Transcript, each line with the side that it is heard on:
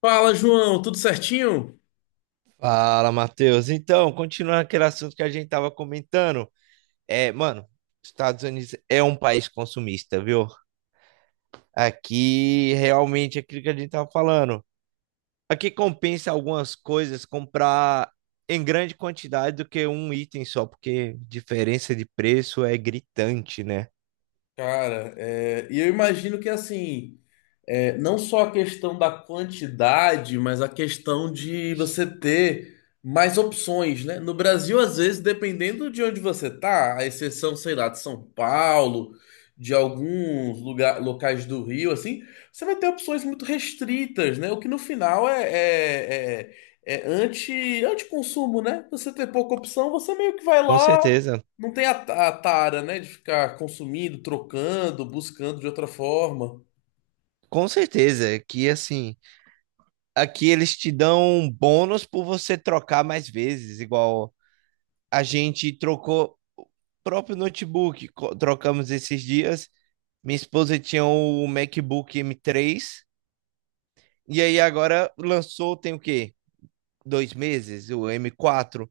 left: Fala, João, tudo certinho?
right: Fala, Matheus. Então, continuando aquele assunto que a gente tava comentando, mano, Estados Unidos é um país consumista, viu? Aqui, realmente, é aquilo que a gente tava falando. Aqui compensa algumas coisas comprar em grande quantidade do que um item só, porque diferença de preço é gritante, né?
left: Cara, e eu imagino que assim, não só a questão da quantidade, mas a questão de você ter mais opções, né? No Brasil, às vezes, dependendo de onde você tá, a exceção, sei lá, de São Paulo, de alguns lugar, locais do Rio, assim, você vai ter opções muito restritas, né? O que no final é anti, anti-consumo, né? Você ter pouca opção, você meio que vai
right: Com
left: lá.
right: certeza.
left: Não tem a tara, né, de ficar consumindo, trocando, buscando de outra forma.
right: Com certeza, que assim, aqui eles te dão um bônus por você trocar mais vezes, igual a gente trocou o próprio notebook, trocamos esses dias. Minha esposa tinha o MacBook M3 e aí agora lançou, tem o quê? 2 meses, o M4.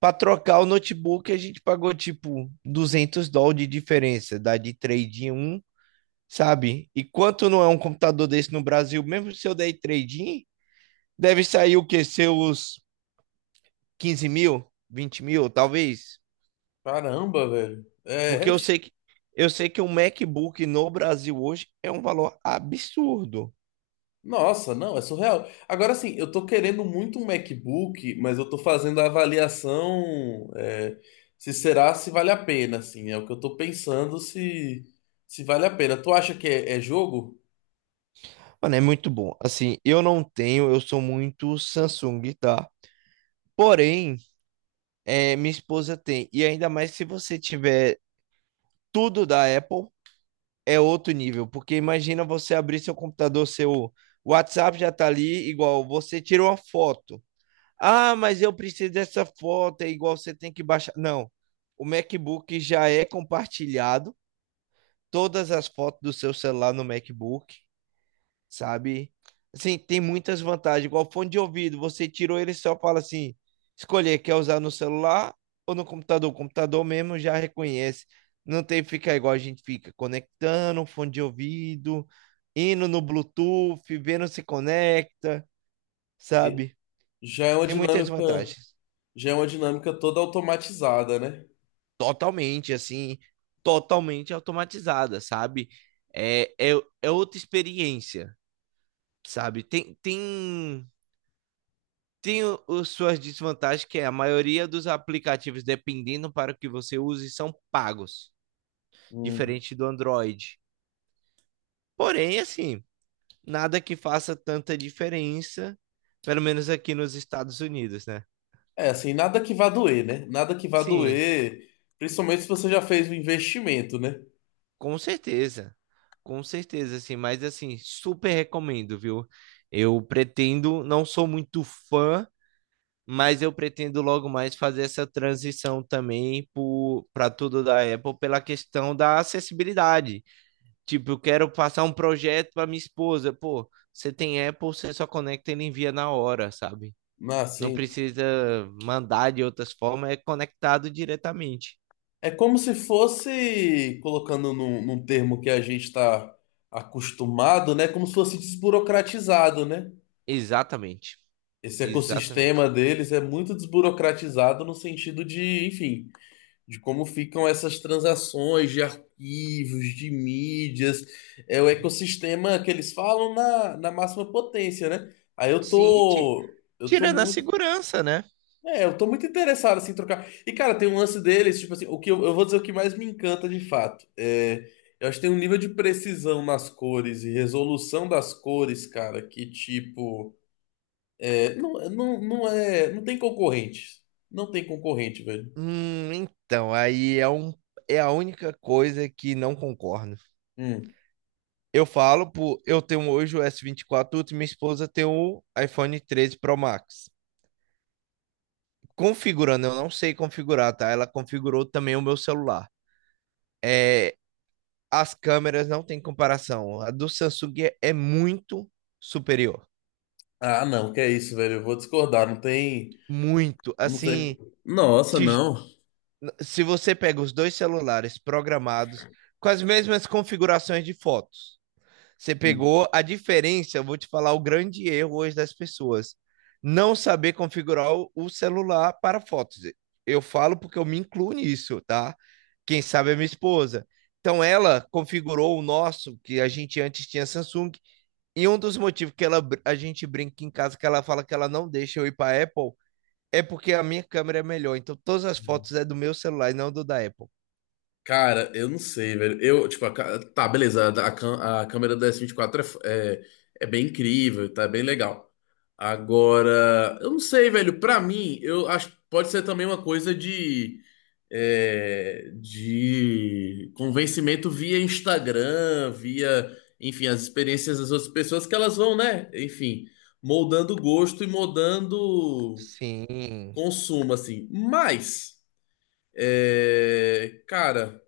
right: Para trocar o notebook, a gente pagou tipo US$ 200 de diferença, dá de trade em um, sabe? E quanto não é um computador desse no Brasil, mesmo se eu der trade in, deve sair o quê? Seus 15 mil, 20 mil, talvez.
left: Caramba, velho.
right: Porque eu sei que um MacBook no Brasil hoje é um valor absurdo.
left: Nossa, não, é surreal. Agora sim, eu tô querendo muito um MacBook, mas eu tô fazendo a avaliação, se será, se vale a pena, assim. É o que eu tô pensando se vale a pena. Tu acha que é jogo?
right: Mano, é muito bom. Assim, eu não tenho, eu sou muito Samsung, tá? Porém, é, minha esposa tem. E ainda mais se você tiver tudo da Apple, é outro nível. Porque imagina você abrir seu computador, seu WhatsApp já tá ali, igual você tira uma foto. Ah, mas eu preciso dessa foto, é igual você tem que baixar. Não, o MacBook já é compartilhado todas as fotos do seu celular no MacBook, sabe? Assim, tem muitas vantagens. Igual fone de ouvido, você tirou ele e só fala assim, escolher, quer usar no celular ou no computador? O computador mesmo já reconhece. Não tem que ficar igual a gente fica, conectando o fone de ouvido, indo no Bluetooth, vendo se conecta,
left: E-
right: sabe?
left: Já é uma
right: Tem muitas
left: dinâmica.
right: vantagens.
left: Já é uma dinâmica toda automatizada, né?
right: Totalmente, assim, totalmente automatizada, sabe? É, é, é outra experiência, sabe? Tem suas desvantagens, que é a maioria dos aplicativos, dependendo para o que você use, são pagos,
left: Hum.
right: diferente do Android. Porém, assim, nada que faça tanta diferença, pelo menos aqui nos Estados Unidos, né?
left: É, assim, nada que vá doer, né? Nada que vá
right: Sim,
left: doer, principalmente se você já fez um investimento, né?
right: com certeza. Com certeza, assim, mas assim, super recomendo, viu? Eu pretendo, não sou muito fã, mas eu pretendo logo mais fazer essa transição também para tudo da Apple pela questão da acessibilidade. Tipo, eu quero passar um projeto para minha esposa. Pô, você tem Apple, você só conecta e ele envia na hora, sabe?
left: Ah,
right: Não
left: sim.
right: precisa mandar de outras formas, é conectado diretamente.
left: É como se fosse, colocando num termo que a gente está acostumado, né? Como se fosse desburocratizado, né?
right: Exatamente,
left: Esse
right: exatamente.
left: ecossistema deles é muito desburocratizado no sentido de, enfim, de como ficam essas transações de arquivos, de mídias. É o ecossistema que eles falam na máxima potência, né? Aí eu
right: Sim,
left: tô. Eu tô
right: tirando a
left: muito.
right: segurança, né?
left: É, eu tô muito interessado assim, em trocar. E, cara, tem um lance deles, tipo assim, o que eu vou dizer o que mais me encanta de fato. É, eu acho que tem um nível de precisão nas cores e resolução das cores, cara, que tipo. Não é. Não tem concorrente. Não tem concorrente, velho.
right: Então, é a única coisa que não concordo.
left: Hum.
right: Eu falo, pô, eu tenho hoje o S24 vinte e quatro Ultra e minha esposa tem o iPhone 13 Pro Max. Configurando, eu não sei configurar, tá? Ela configurou também o meu celular. É, as câmeras não tem comparação. A do Samsung é, é muito superior.
left: Ah, não, que é isso, velho. Eu vou discordar. Não tem.
right: Muito.
left: Não tem.
right: Assim,
left: Nossa,
right: te-
left: não.
right: se você pega os dois celulares programados com as mesmas configurações de fotos, você
left: Hum.
right: pegou a diferença. Eu vou te falar o grande erro hoje das pessoas: não saber configurar o celular para fotos. Eu falo porque eu me incluo nisso, tá? Quem sabe é minha esposa. Então ela configurou o nosso, que a gente antes tinha Samsung, e um dos motivos que a gente brinca em casa, que ela fala que ela não deixa eu ir para Apple, é porque a minha câmera é melhor. Então todas as fotos é do meu celular e não do da Apple.
left: Cara, eu não sei, velho. Eu, tipo, tá, beleza. A a câmera da S24 é, é bem incrível, tá é bem legal. Agora, eu não sei, velho. Pra mim, eu acho que pode ser também uma coisa de, é, de convencimento via Instagram, via, enfim, as experiências das outras pessoas que elas vão, né? Enfim, moldando gosto e moldando
right: Sim.
left: consumo, assim. Mas, é, cara.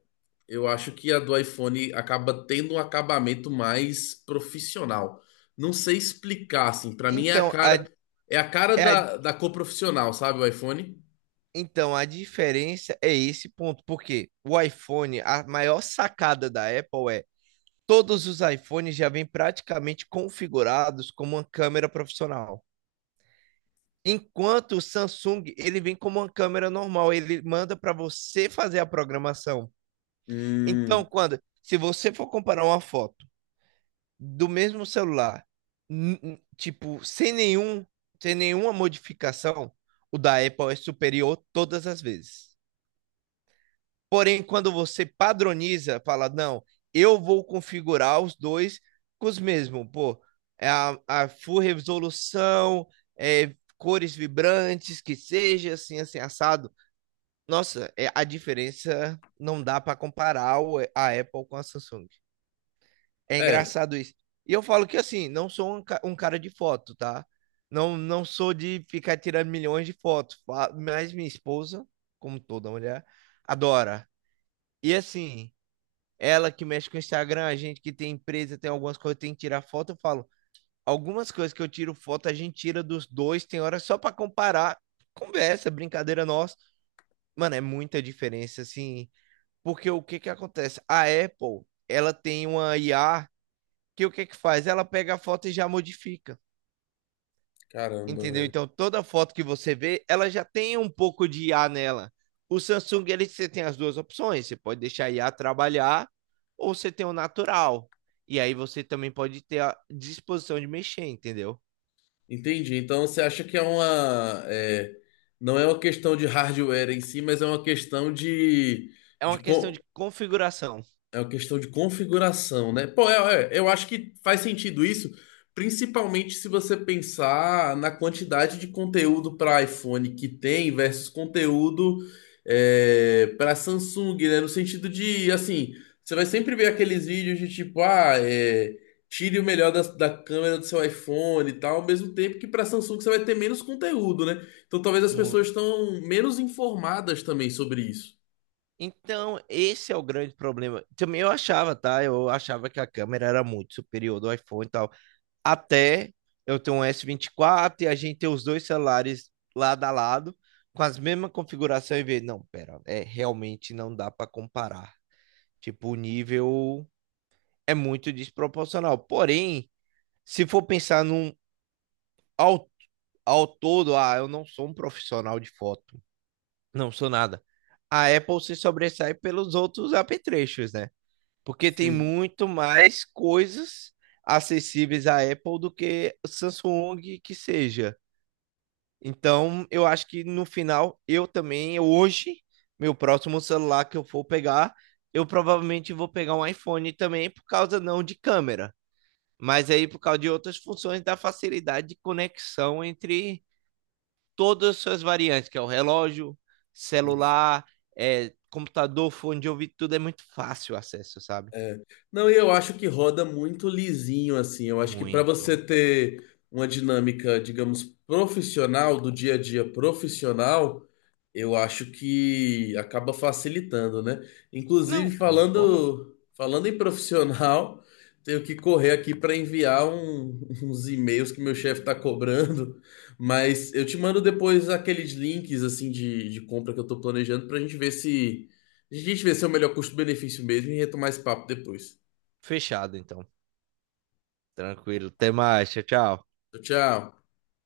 left: Eu acho que a do iPhone acaba tendo um acabamento mais profissional. Não sei explicar, assim. Pra mim
right: Então, a,
left: é a cara
right: é a
left: da cor profissional, sabe, o iPhone?
right: Então, a diferença é esse ponto, porque o iPhone, a maior sacada da Apple é todos os iPhones já vêm praticamente configurados como uma câmera profissional. Enquanto o Samsung, ele vem como uma câmera normal, ele manda para você fazer a programação.
left: Hum,
right: Então, quando se você for comparar uma foto do mesmo celular, tipo, sem nenhuma modificação, o da Apple é superior todas as vezes. Porém, quando você padroniza, fala, não, eu vou configurar os dois com os mesmos, pô, é a full resolução, é, cores vibrantes, que seja assim, assim, assado. Nossa, é, a diferença não dá para comparar a Apple com a Samsung. É
left: é.
right: engraçado isso. E eu falo que assim, não sou um cara de foto, tá? Não sou de ficar tirando milhões de fotos, mas minha esposa, como toda mulher, adora. E assim, ela que mexe com o Instagram, a gente que tem empresa, tem algumas coisas que tem que tirar foto, eu falo, algumas coisas que eu tiro foto, a gente tira dos dois, tem hora só para comparar, conversa, brincadeira nossa. Mano, é muita diferença, assim, porque o que que acontece? A Apple, ela tem uma IA que o que que faz? Ela pega a foto e já modifica.
left: Caramba,
right: Entendeu?
left: velho.
right: Então, toda foto que você vê, ela já tem um pouco de IA nela. O Samsung, ele, você tem as duas opções. Você pode deixar a IA trabalhar ou você tem o natural. E aí você também pode ter a disposição de mexer, entendeu?
left: Entendi. Então você acha que é uma, é, não é uma questão de hardware em si, mas é uma questão de,
right: É
left: de
right: uma questão
left: co-
right: de configuração.
left: é uma questão de configuração, né? Pô, é, eu acho que faz sentido isso, principalmente se você pensar na quantidade de conteúdo para iPhone que tem versus conteúdo para Samsung, né? No sentido de, assim, você vai sempre ver aqueles vídeos de tipo, ah, é, tire o melhor da câmera do seu iPhone e tal, ao mesmo tempo que para Samsung você vai ter menos conteúdo, né? Então talvez as pessoas
right: Muito.
left: estão menos informadas também sobre isso.
right: Então, esse é o grande problema. Também eu achava, tá? Eu achava que a câmera era muito superior do iPhone e tal, até eu ter um S24 e a gente ter os dois celulares lado a lado, com as mesmas configuração e ver, não, pera, é realmente não dá para comparar. Tipo, o nível é muito desproporcional. Porém, se for pensar num ao, ao todo, ah, eu não sou um profissional de foto, não sou nada. A Apple se sobressai pelos outros apetrechos, né? Porque tem
left: Sim.
right: muito mais coisas acessíveis à Apple do que Samsung que seja. Então, eu acho que no final, eu também, eu hoje, meu próximo celular que eu for pegar, eu provavelmente vou pegar um iPhone também, por causa não de câmera, mas aí por causa de outras funções da facilidade de conexão entre todas as suas variantes, que é o relógio, celular, é, computador, fone de ouvido, tudo é muito fácil o acesso, sabe?
left: É. Não, e eu acho que roda muito lisinho, assim. Eu acho que para você
right: Muito.
left: ter uma dinâmica, digamos, profissional, do dia a dia profissional, eu acho que acaba facilitando, né?
right: Não,
left: Inclusive,
right: concordo.
left: falando em profissional, tenho que correr aqui para enviar uns e-mails que meu chefe está cobrando, mas eu te mando depois aqueles links, assim, de compra que eu tô planejando para a gente ver se. A gente vê se é o melhor custo-benefício mesmo e retomar esse papo depois.
right: Fechado, então. Tranquilo. Até mais. Tchau, tchau.
left: Tchau, tchau.